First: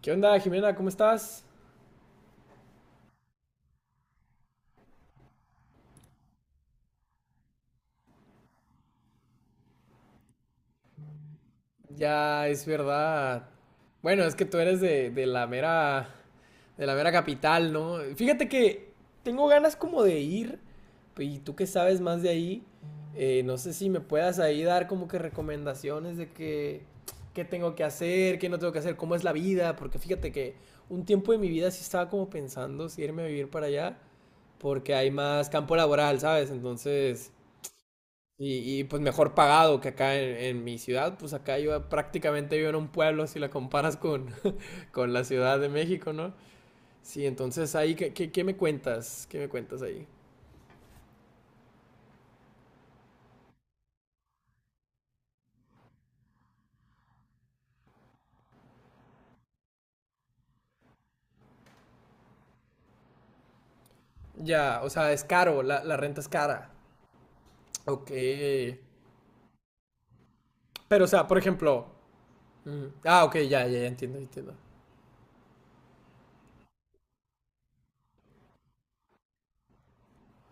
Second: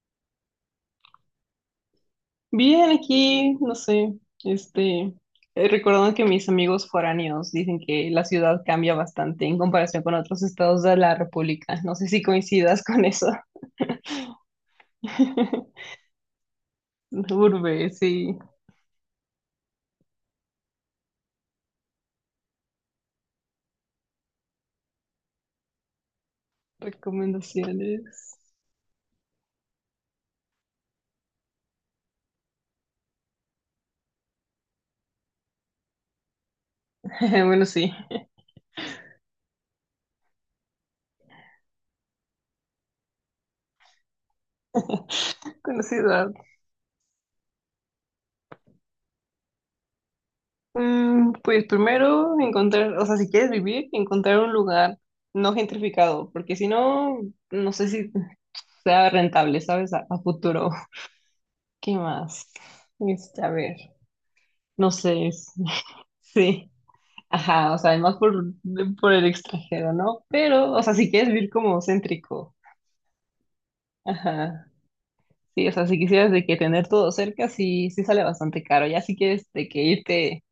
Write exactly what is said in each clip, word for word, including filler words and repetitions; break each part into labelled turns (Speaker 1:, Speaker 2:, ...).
Speaker 1: ¿Qué onda, Jimena? ¿Cómo estás?
Speaker 2: Bien, aquí, no sé, este, eh, recordando que mis amigos foráneos dicen que la ciudad cambia bastante en comparación con otros estados de la República. No sé si
Speaker 1: Ya es
Speaker 2: coincidas con eso.
Speaker 1: verdad. Bueno, es que tú eres de, de la mera, de la mera capital,
Speaker 2: Urbe,
Speaker 1: ¿no?
Speaker 2: sí.
Speaker 1: Fíjate que tengo ganas como de ir, y tú que sabes más de ahí, eh, no sé si me puedas ahí dar como que recomendaciones de que, qué tengo que
Speaker 2: Recomendaciones.
Speaker 1: hacer, qué no tengo que hacer, cómo es la vida, porque fíjate que un tiempo de mi vida sí estaba como pensando si irme a vivir para allá, porque hay más campo laboral, ¿sabes? Entonces...
Speaker 2: Bueno, sí.
Speaker 1: Y, y, pues mejor pagado que acá en, en, mi ciudad, pues acá yo prácticamente vivo en un pueblo si la comparas con, con la Ciudad de
Speaker 2: Con la
Speaker 1: México,
Speaker 2: ciudad.
Speaker 1: ¿no? Sí, entonces ahí, ¿qué, qué, qué me cuentas? ¿Qué me cuentas ahí?
Speaker 2: Mm, pues primero encontrar, o sea, si quieres vivir, encontrar un lugar no gentrificado, porque si no, no sé si sea rentable, ¿sabes? A, a futuro. ¿Qué más? Este, a ver,
Speaker 1: Ya, o
Speaker 2: no
Speaker 1: sea, es
Speaker 2: sé, es-
Speaker 1: caro, la, la renta es cara.
Speaker 2: sí, ajá, o sea,
Speaker 1: Ok.
Speaker 2: además por, por el extranjero, ¿no? Pero, o sea,
Speaker 1: Pero, o
Speaker 2: si
Speaker 1: sea,
Speaker 2: quieres
Speaker 1: por
Speaker 2: vivir como
Speaker 1: ejemplo.
Speaker 2: céntrico,
Speaker 1: Mm, ah, ok, ya, ya, ya entiendo, entiendo.
Speaker 2: ajá, sí, o sea, si quisieras de que tener todo cerca, sí, sí sale bastante caro, ya si quieres de que irte,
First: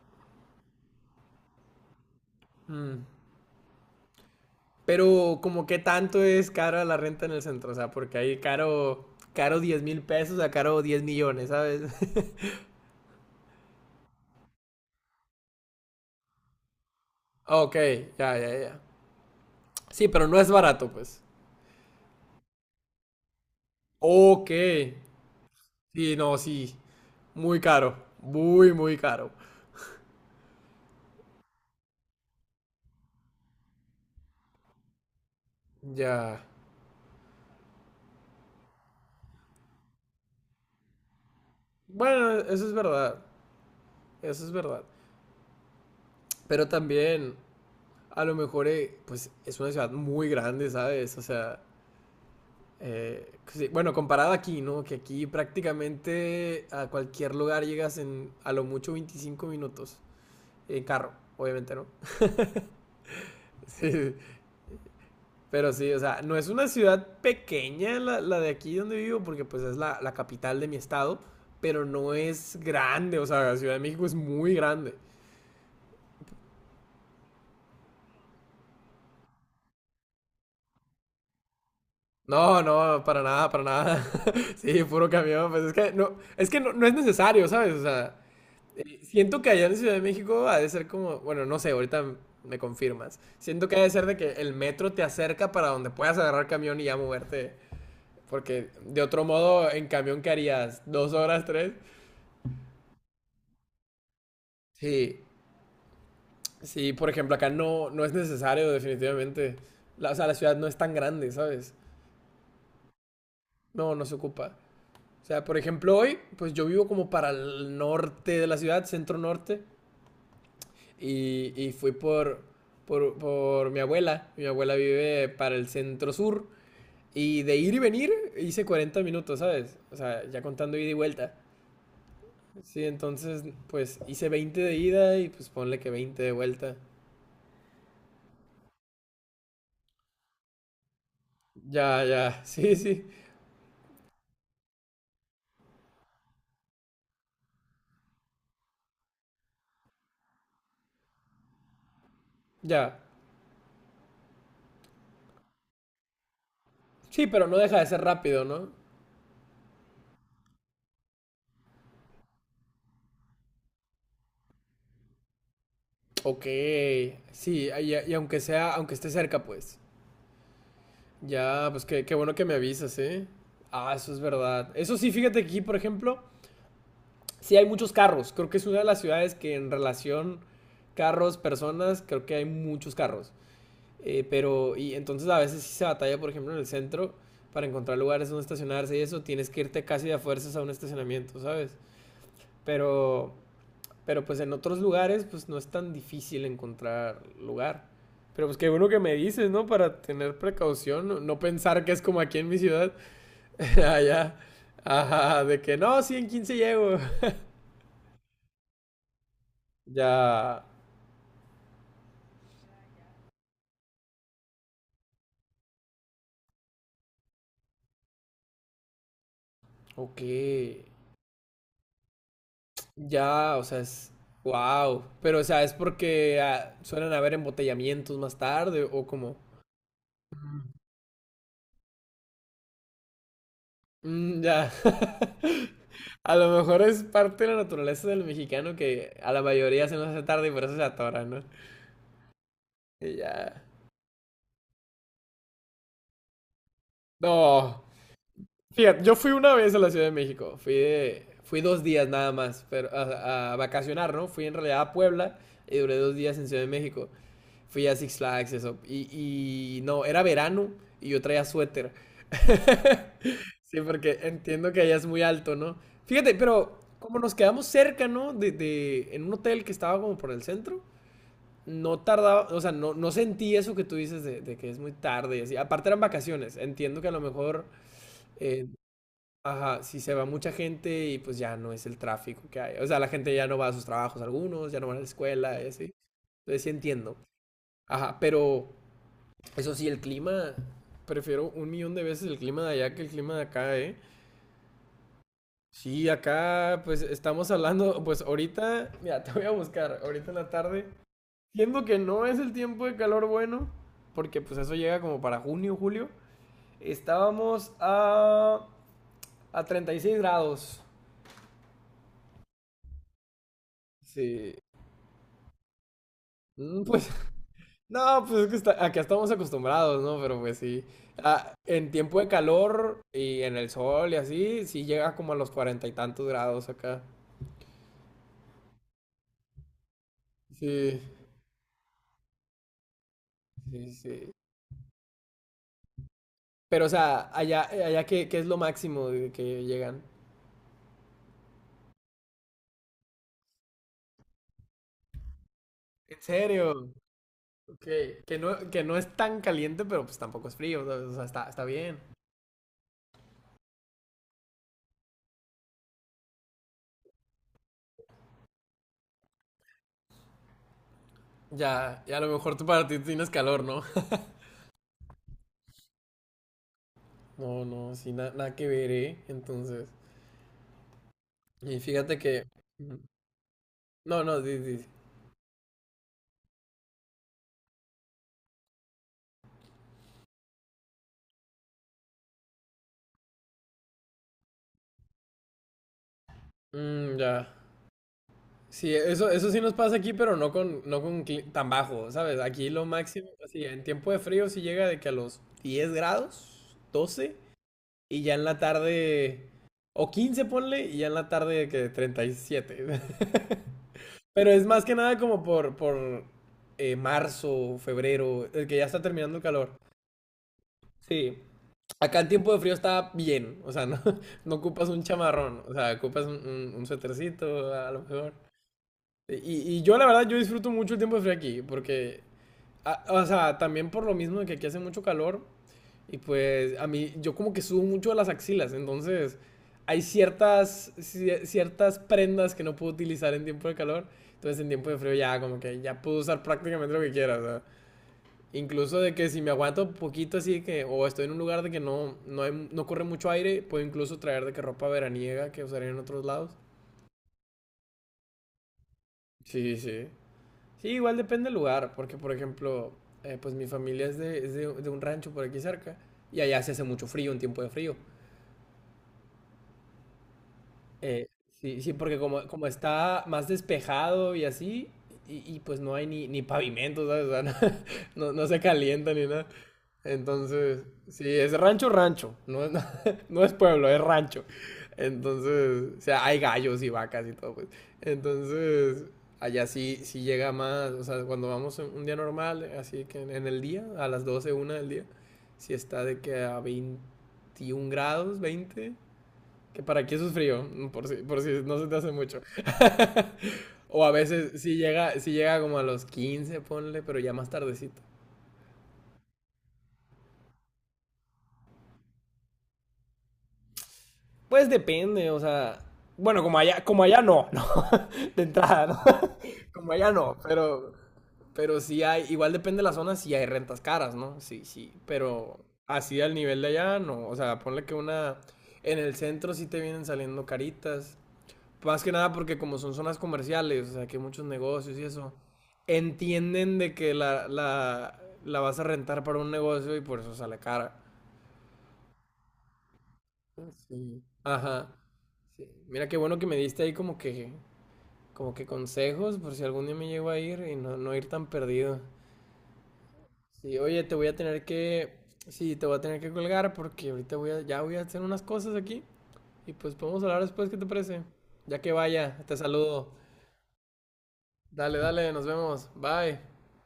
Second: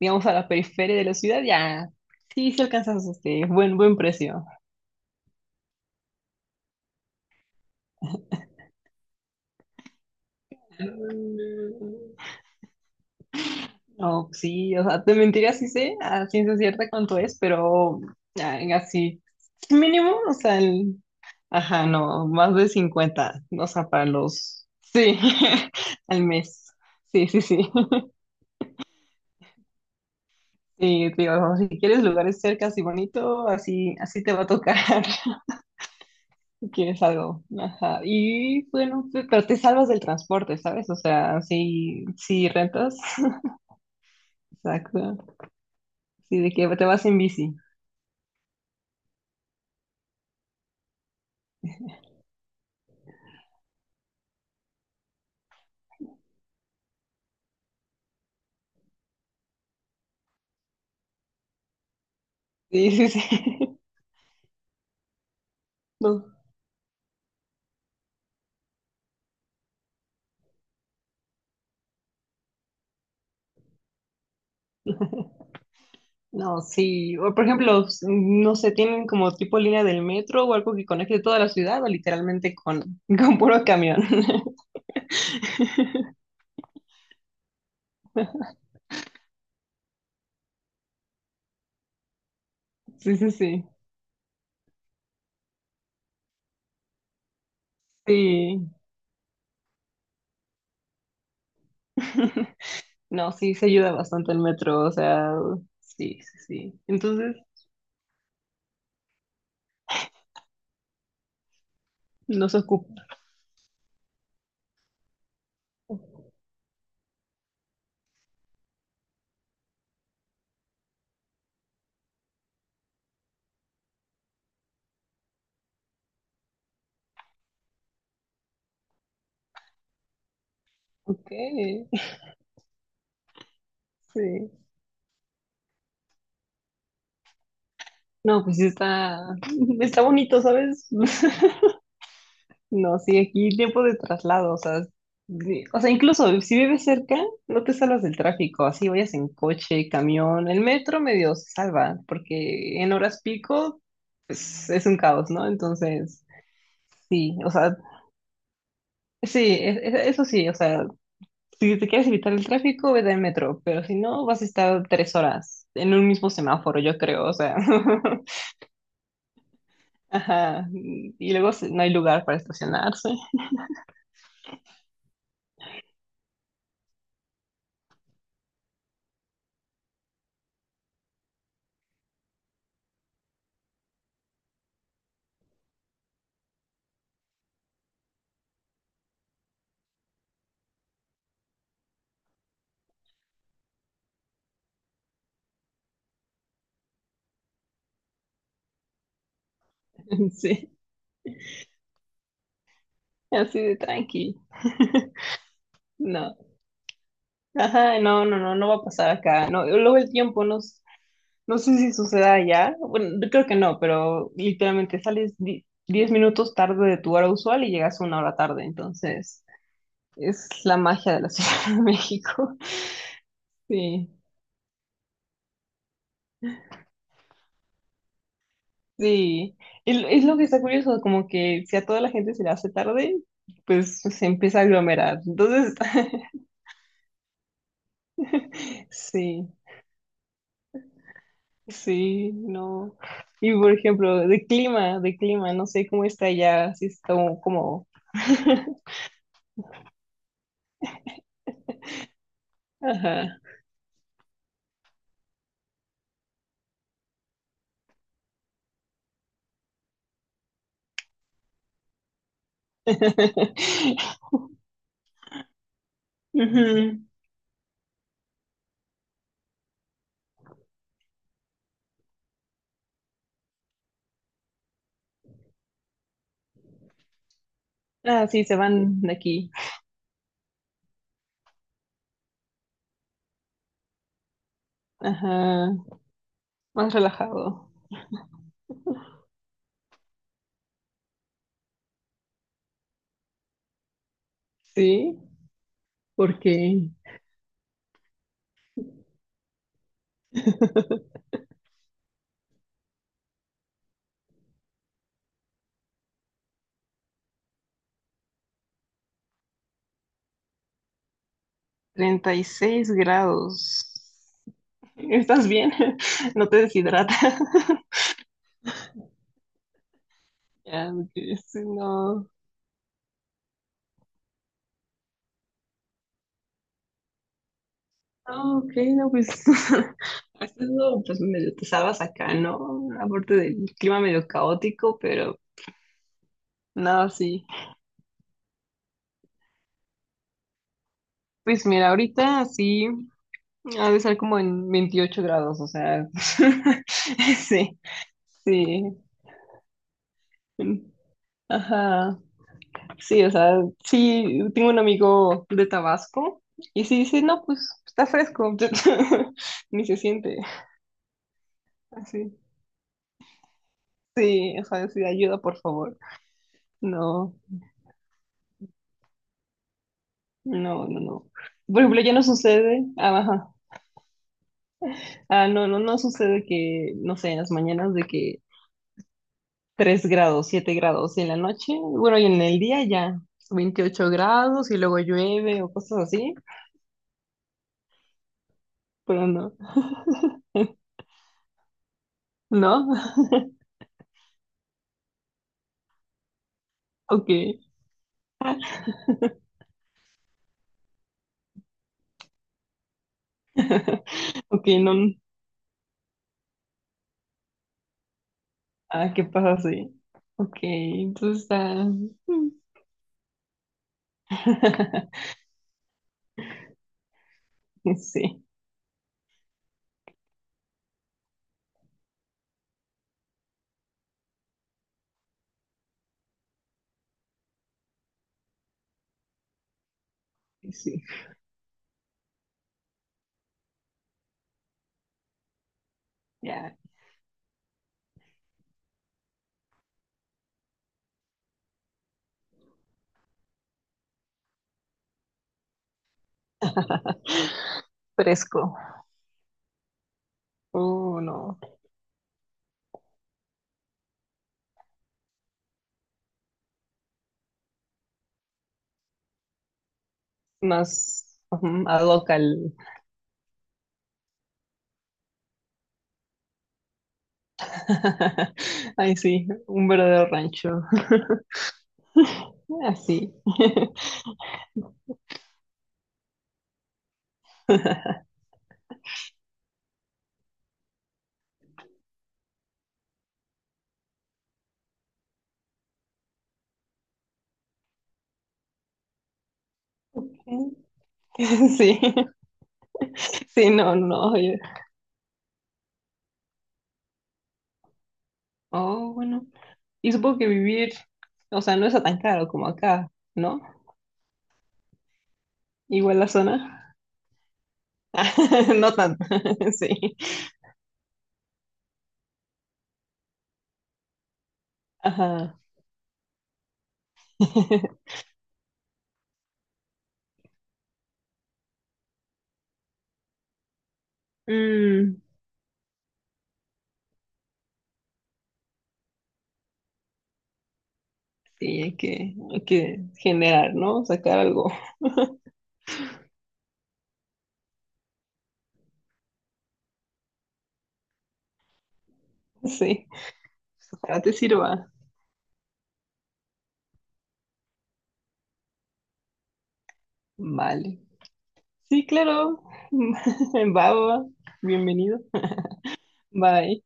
Speaker 2: digamos, a la periferia de la ciudad, ya, sí, sí
Speaker 1: Mm.
Speaker 2: alcanzas este buen, buen precio.
Speaker 1: Pero como qué tanto es cara la renta en el centro, o sea, porque ahí caro, caro diez mil pesos a caro diez millones, ¿sabes?
Speaker 2: No, sí, o sea, te mentiría si sé a ciencia cierta cuánto es,
Speaker 1: Ok,
Speaker 2: pero
Speaker 1: ya, ya,
Speaker 2: ah,
Speaker 1: ya.
Speaker 2: así,
Speaker 1: Sí,
Speaker 2: mínimo,
Speaker 1: pero
Speaker 2: o
Speaker 1: no es
Speaker 2: sea,
Speaker 1: barato,
Speaker 2: el-
Speaker 1: pues.
Speaker 2: ajá, no, más de cincuenta o sea, para
Speaker 1: Ok.
Speaker 2: los, sí,
Speaker 1: Sí,
Speaker 2: al
Speaker 1: no,
Speaker 2: mes,
Speaker 1: sí.
Speaker 2: sí, sí,
Speaker 1: Muy
Speaker 2: sí,
Speaker 1: caro. Muy, muy caro.
Speaker 2: sí, te digo, si quieres lugares cercas y bonito, así, así te va a tocar,
Speaker 1: Ya.
Speaker 2: quieres algo, ajá, y bueno, pe- pero te salvas del transporte, ¿sabes? O sea, si,
Speaker 1: Bueno,
Speaker 2: si
Speaker 1: eso es
Speaker 2: rentas,
Speaker 1: verdad. Eso es verdad.
Speaker 2: exacto, sí, de
Speaker 1: Pero
Speaker 2: que te vas en
Speaker 1: también,
Speaker 2: bici,
Speaker 1: a lo mejor, eh, pues es una ciudad muy grande, ¿sabes? O sea, eh, sí, bueno, comparada aquí, ¿no? Que aquí prácticamente a cualquier lugar llegas en a lo mucho 25 minutos. En carro, obviamente, ¿no?
Speaker 2: sí, sí, sí.
Speaker 1: Sí. Pero sí, o sea,
Speaker 2: no
Speaker 1: no es una ciudad pequeña la, la de aquí donde vivo, porque pues es la, la capital de mi estado, pero no es grande, o sea, la Ciudad de México es muy grande.
Speaker 2: No, sí. O, por ejemplo, s- no sé, tienen como tipo línea del metro o algo que conecte toda la ciudad o literalmente
Speaker 1: No,
Speaker 2: con,
Speaker 1: no, para
Speaker 2: con
Speaker 1: nada, para
Speaker 2: puro camión.
Speaker 1: nada. Sí, puro camión, pues es que no, es que no, no es necesario, ¿sabes? O sea, eh, siento que allá en Ciudad de México ha de ser como, bueno, no sé, ahorita me
Speaker 2: Sí,
Speaker 1: confirmas.
Speaker 2: sí, sí.
Speaker 1: Siento que ha de ser de que el metro te acerca para donde puedas agarrar camión y ya moverte,
Speaker 2: Sí.
Speaker 1: porque de otro modo en camión que harías dos horas, tres.
Speaker 2: No, sí, se ayuda bastante el metro, o
Speaker 1: Sí,
Speaker 2: sea, sí, sí, sí.
Speaker 1: sí, por ejemplo,
Speaker 2: Entonces,
Speaker 1: acá no, no es necesario, definitivamente. La, o sea, la ciudad no es tan grande, ¿sabes?
Speaker 2: nos ocupa.
Speaker 1: No, no se ocupa. O sea, por ejemplo, hoy, pues yo vivo como para el norte de la ciudad, centro norte, y, y fui por, por, por mi abuela. Mi abuela vive para el centro sur, y de ir y venir hice cuarenta minutos, ¿sabes? O sea, ya contando ida y
Speaker 2: Ok,
Speaker 1: vuelta. Sí, entonces, pues hice
Speaker 2: sí.
Speaker 1: veinte de ida y pues ponle que veinte de vuelta.
Speaker 2: No, pues sí está, está bonito, ¿sabes?
Speaker 1: Ya, ya, sí,
Speaker 2: No,
Speaker 1: sí,
Speaker 2: sí, aquí tiempo de traslado, o sea, de- o sea, incluso si vives cerca, no te salvas del tráfico, así vayas en coche, camión, el metro medio se salva, porque en
Speaker 1: ya.
Speaker 2: horas pico, pues es un caos, ¿no? Entonces,
Speaker 1: Sí,
Speaker 2: sí,
Speaker 1: pero
Speaker 2: o
Speaker 1: no
Speaker 2: sea,
Speaker 1: deja de ser rápido, ¿no?
Speaker 2: sí, e- e- eso sí, o sea, si te quieres evitar el tráfico, vete en metro, pero si no, vas a estar tres horas en un mismo
Speaker 1: Ok,
Speaker 2: semáforo, yo creo, o sea,
Speaker 1: sí, y, y aunque sea, aunque esté cerca, pues.
Speaker 2: ajá, y luego
Speaker 1: Ya,
Speaker 2: si- no
Speaker 1: pues
Speaker 2: hay
Speaker 1: qué, qué
Speaker 2: lugar
Speaker 1: bueno
Speaker 2: para
Speaker 1: que me avisas,
Speaker 2: estacionarse,
Speaker 1: ¿eh? Ah, eso es verdad. Eso sí, fíjate que aquí, por ejemplo, sí hay muchos carros. Creo que es una de las ciudades que en relación carros, personas, creo que hay muchos carros. Eh, pero, y entonces a veces sí se batalla, por ejemplo, en el centro, para encontrar lugares donde estacionarse y eso, tienes que irte casi de a fuerzas a un estacionamiento, ¿sabes? Pero, Pero pues en otros lugares pues no es tan difícil encontrar lugar. Pero pues qué bueno que me dices, ¿no? Para tener
Speaker 2: sí,
Speaker 1: precaución, no, no pensar que es como aquí en mi ciudad,
Speaker 2: así de
Speaker 1: allá,
Speaker 2: tranqui.
Speaker 1: ajá, de que no, sí, en
Speaker 2: No,
Speaker 1: quince llego.
Speaker 2: ajá, no, no, no, no va a pasar acá. No, luego el tiempo
Speaker 1: Ya,
Speaker 2: no, s- no sé si suceda allá. Bueno, yo creo que no, pero literalmente sales di- diez minutos tarde de tu hora usual y llegas una hora tarde. Entonces,
Speaker 1: ok,
Speaker 2: es la magia de la Ciudad de México.
Speaker 1: ya, o sea,
Speaker 2: Sí,
Speaker 1: es, wow, pero o sea, es porque ah, suelen haber embotellamientos más tarde o como.
Speaker 2: sí. Es, es lo que está curioso, como que si a toda la gente se le hace tarde, pues se
Speaker 1: Mm,
Speaker 2: empieza a
Speaker 1: ya.
Speaker 2: aglomerar. Entonces,
Speaker 1: A lo mejor es parte de la naturaleza del mexicano que a la
Speaker 2: sí.
Speaker 1: mayoría se nos hace tarde y por eso se atora, ¿no?
Speaker 2: Sí, no.
Speaker 1: Y
Speaker 2: Y
Speaker 1: ya.
Speaker 2: por ejemplo, de clima, de clima, no sé cómo está allá, si está como...
Speaker 1: No.
Speaker 2: como-
Speaker 1: Fíjate, yo fui una vez a la Ciudad de México. Fui de- fui dos días nada más, pero
Speaker 2: Ajá.
Speaker 1: a, a vacacionar, ¿no? Fui en realidad a Puebla y duré dos días en Ciudad de México. Fui a Six Flags, eso. Y, y no, era verano y yo traía suéter. Sí, porque entiendo que allá es muy alto, ¿no? Fíjate, pero
Speaker 2: Ujú.
Speaker 1: como nos quedamos cerca, ¿no? De, de- en un hotel que estaba como por el centro, no tardaba, o sea, no, no sentí eso que tú dices de, de que es muy tarde y así. Aparte eran vacaciones, entiendo que a lo mejor,
Speaker 2: Ah, sí, se
Speaker 1: eh,
Speaker 2: van de aquí.
Speaker 1: ajá, si se va mucha gente y pues ya no es el tráfico que hay. O sea, la gente ya no va a sus trabajos algunos, ya no van a la escuela y
Speaker 2: Ajá,
Speaker 1: así. Entonces sí
Speaker 2: más
Speaker 1: entiendo.
Speaker 2: relajado.
Speaker 1: Ajá, pero eso sí, el clima, prefiero un millón de veces el clima de allá que el clima de acá, ¿eh?
Speaker 2: Sí,
Speaker 1: Sí, acá
Speaker 2: porque
Speaker 1: pues estamos hablando, pues ahorita, mira, te voy a buscar, ahorita en la tarde, siendo que no es el tiempo de calor bueno, porque pues eso llega como para junio, julio, estábamos a, a treinta y seis grados.
Speaker 2: treinta y seis grados.
Speaker 1: Sí,
Speaker 2: ¿Estás bien? No te
Speaker 1: mm, pues
Speaker 2: deshidrata.
Speaker 1: no, pues es que está- acá estamos acostumbrados, ¿no? Pero pues sí.
Speaker 2: Ya, porque
Speaker 1: Ah,
Speaker 2: sí,
Speaker 1: en tiempo de
Speaker 2: no.
Speaker 1: calor y en el sol y así, sí llega como a los cuarenta y tantos grados acá.
Speaker 2: Ah, ok, no, pues has
Speaker 1: Sí,
Speaker 2: estado pues medio te salvas acá, ¿no? Aparte del
Speaker 1: sí,
Speaker 2: clima medio
Speaker 1: sí.
Speaker 2: caótico, pero
Speaker 1: Pero, o
Speaker 2: nada,
Speaker 1: sea,
Speaker 2: así.
Speaker 1: allá, allá, ¿qué, qué es lo máximo de que llegan?
Speaker 2: Pues mira, ahorita sí ha de estar como en veintiocho grados, o sea,
Speaker 1: ¿En serio?
Speaker 2: sí,
Speaker 1: Ok. Que no, que
Speaker 2: sí.
Speaker 1: no es tan caliente, pero pues tampoco es frío, ¿sabes? O sea, está, está bien.
Speaker 2: Ajá, sí, o sea, sí, tengo un amigo de Tabasco y sí dice, no, pues está fresco, ni se siente
Speaker 1: Ya, ya a lo
Speaker 2: así.
Speaker 1: mejor tú para ti tienes calor, ¿no?
Speaker 2: Sí, o sea, sí, ayuda, por favor. No.
Speaker 1: No, no, sí, na- nada que ver, ¿eh? Entonces.
Speaker 2: No, no, no.
Speaker 1: Y
Speaker 2: Por ejemplo, ya
Speaker 1: fíjate
Speaker 2: no
Speaker 1: que.
Speaker 2: sucede. Ah, ajá.
Speaker 1: No, no, sí, sí.
Speaker 2: Ah, no, no, no sucede que, no sé, en las mañanas de que tres grados, siete grados y en la noche. Bueno, y en el día ya veintiocho grados y luego llueve o cosas así.
Speaker 1: Mm, ya. Sí,
Speaker 2: Pero
Speaker 1: eso, eso
Speaker 2: no.
Speaker 1: sí nos pasa aquí, pero no con, no con cli- tan bajo, ¿sabes? Aquí lo
Speaker 2: ¿No?
Speaker 1: máximo, así, en tiempo de frío sí llega de que a los diez grados,
Speaker 2: Ok.
Speaker 1: doce y ya en la tarde, o quince ponle, y ya en la tarde de que treinta y siete. Pero es
Speaker 2: Ok,
Speaker 1: más
Speaker 2: no.
Speaker 1: que nada como por, por eh, marzo, febrero, el que ya está
Speaker 2: Ah, ¿qué
Speaker 1: terminando el
Speaker 2: pasa
Speaker 1: calor.
Speaker 2: así? Ok,
Speaker 1: Sí,
Speaker 2: entonces está.
Speaker 1: acá en tiempo de frío está bien, o sea, no, no ocupas un chamarrón, o sea, ocupas un, un, un suétercito a lo mejor.
Speaker 2: Sí,
Speaker 1: Y, y yo la verdad, yo disfruto mucho el tiempo de frío aquí, porque, a- o sea, también por lo mismo de que aquí hace mucho calor, y pues a mí, yo como que subo mucho de las axilas, entonces hay ciertas,
Speaker 2: sí.
Speaker 1: cie- ciertas prendas que no puedo utilizar en tiempo de calor, entonces en tiempo de frío ya como que ya puedo usar
Speaker 2: Ya.
Speaker 1: prácticamente lo que quiera, o sea, incluso de que si me aguanto poquito así que, o estoy en un lugar de que no, no, hay- no corre mucho aire, puedo incluso traer de que ropa veraniega que usaría en otros lados.
Speaker 2: Fresco.
Speaker 1: Sí, sí. Sí, igual
Speaker 2: Oh,
Speaker 1: depende del
Speaker 2: no.
Speaker 1: lugar, porque por ejemplo, eh, pues mi familia es, de, es de, de un rancho por aquí cerca y allá se hace mucho frío, un tiempo de frío.
Speaker 2: Más
Speaker 1: Eh, sí,
Speaker 2: ujú,
Speaker 1: sí,
Speaker 2: ad
Speaker 1: porque
Speaker 2: hoc
Speaker 1: como, como
Speaker 2: al,
Speaker 1: está más despejado y así, y, y, pues no hay ni, ni pavimento, ¿sabes? O sea, no, no, no se calienta
Speaker 2: Ay,
Speaker 1: ni nada.
Speaker 2: sí, un verdadero rancho.
Speaker 1: Entonces, sí, es rancho, rancho. No es,
Speaker 2: Así.
Speaker 1: no es pueblo, es rancho. Entonces, o sea, hay gallos y vacas y todo, pues. Entonces, allá sí, sí llega más. O sea, cuando vamos en un día normal, así que en, en el día, a las doce, una del día, sí está de que a veintiún grados, veinte. Que para aquí eso es frío, mm, por si, por si no se te
Speaker 2: Sí,
Speaker 1: hace mucho.
Speaker 2: sí, no,
Speaker 1: O a
Speaker 2: no. Oye.
Speaker 1: veces sí llega, sí llega como a los quince, ponle, pero ya más tardecito.
Speaker 2: Oh, bueno. Y supongo que vivir, o sea, no es tan caro como acá, ¿no?
Speaker 1: Pues depende, o sea.
Speaker 2: Igual la
Speaker 1: Bueno, como allá,
Speaker 2: zona.
Speaker 1: como allá no, ¿no? De entrada,
Speaker 2: No
Speaker 1: ¿no?
Speaker 2: tanto,
Speaker 1: Como allá
Speaker 2: sí.
Speaker 1: no, pero. Pero sí hay. Igual depende de la zona si hay rentas caras, ¿no? Sí, sí. Pero
Speaker 2: Ajá.
Speaker 1: así al nivel de allá, no. O sea, ponle que una. En el centro sí te vienen saliendo caritas. Más que nada porque como son zonas comerciales, o sea, que hay muchos negocios y
Speaker 2: Mm,
Speaker 1: eso. Entienden de que la, la, la vas a rentar para un negocio y por eso sale cara.
Speaker 2: sí, hay que, hay que
Speaker 1: Ah,
Speaker 2: generar, ¿no?
Speaker 1: sí.
Speaker 2: Sacar algo.
Speaker 1: Ajá. Sí. Mira qué bueno que me diste ahí como que, como que consejos por si algún día me llego a ir y no, no ir tan perdido.
Speaker 2: Sí.
Speaker 1: Sí, oye, te
Speaker 2: Ojalá
Speaker 1: voy
Speaker 2: te
Speaker 1: a tener
Speaker 2: sirva.
Speaker 1: que, sí, te voy a tener que colgar porque ahorita voy a, ya voy a hacer unas cosas aquí y pues podemos hablar después, ¿qué te
Speaker 2: Vale.
Speaker 1: parece? Ya que
Speaker 2: Sí,
Speaker 1: vaya, te
Speaker 2: claro.
Speaker 1: saludo.
Speaker 2: Va, va, va.
Speaker 1: Dale,
Speaker 2: Bienvenido.
Speaker 1: dale, nos vemos. Bye.
Speaker 2: Bye.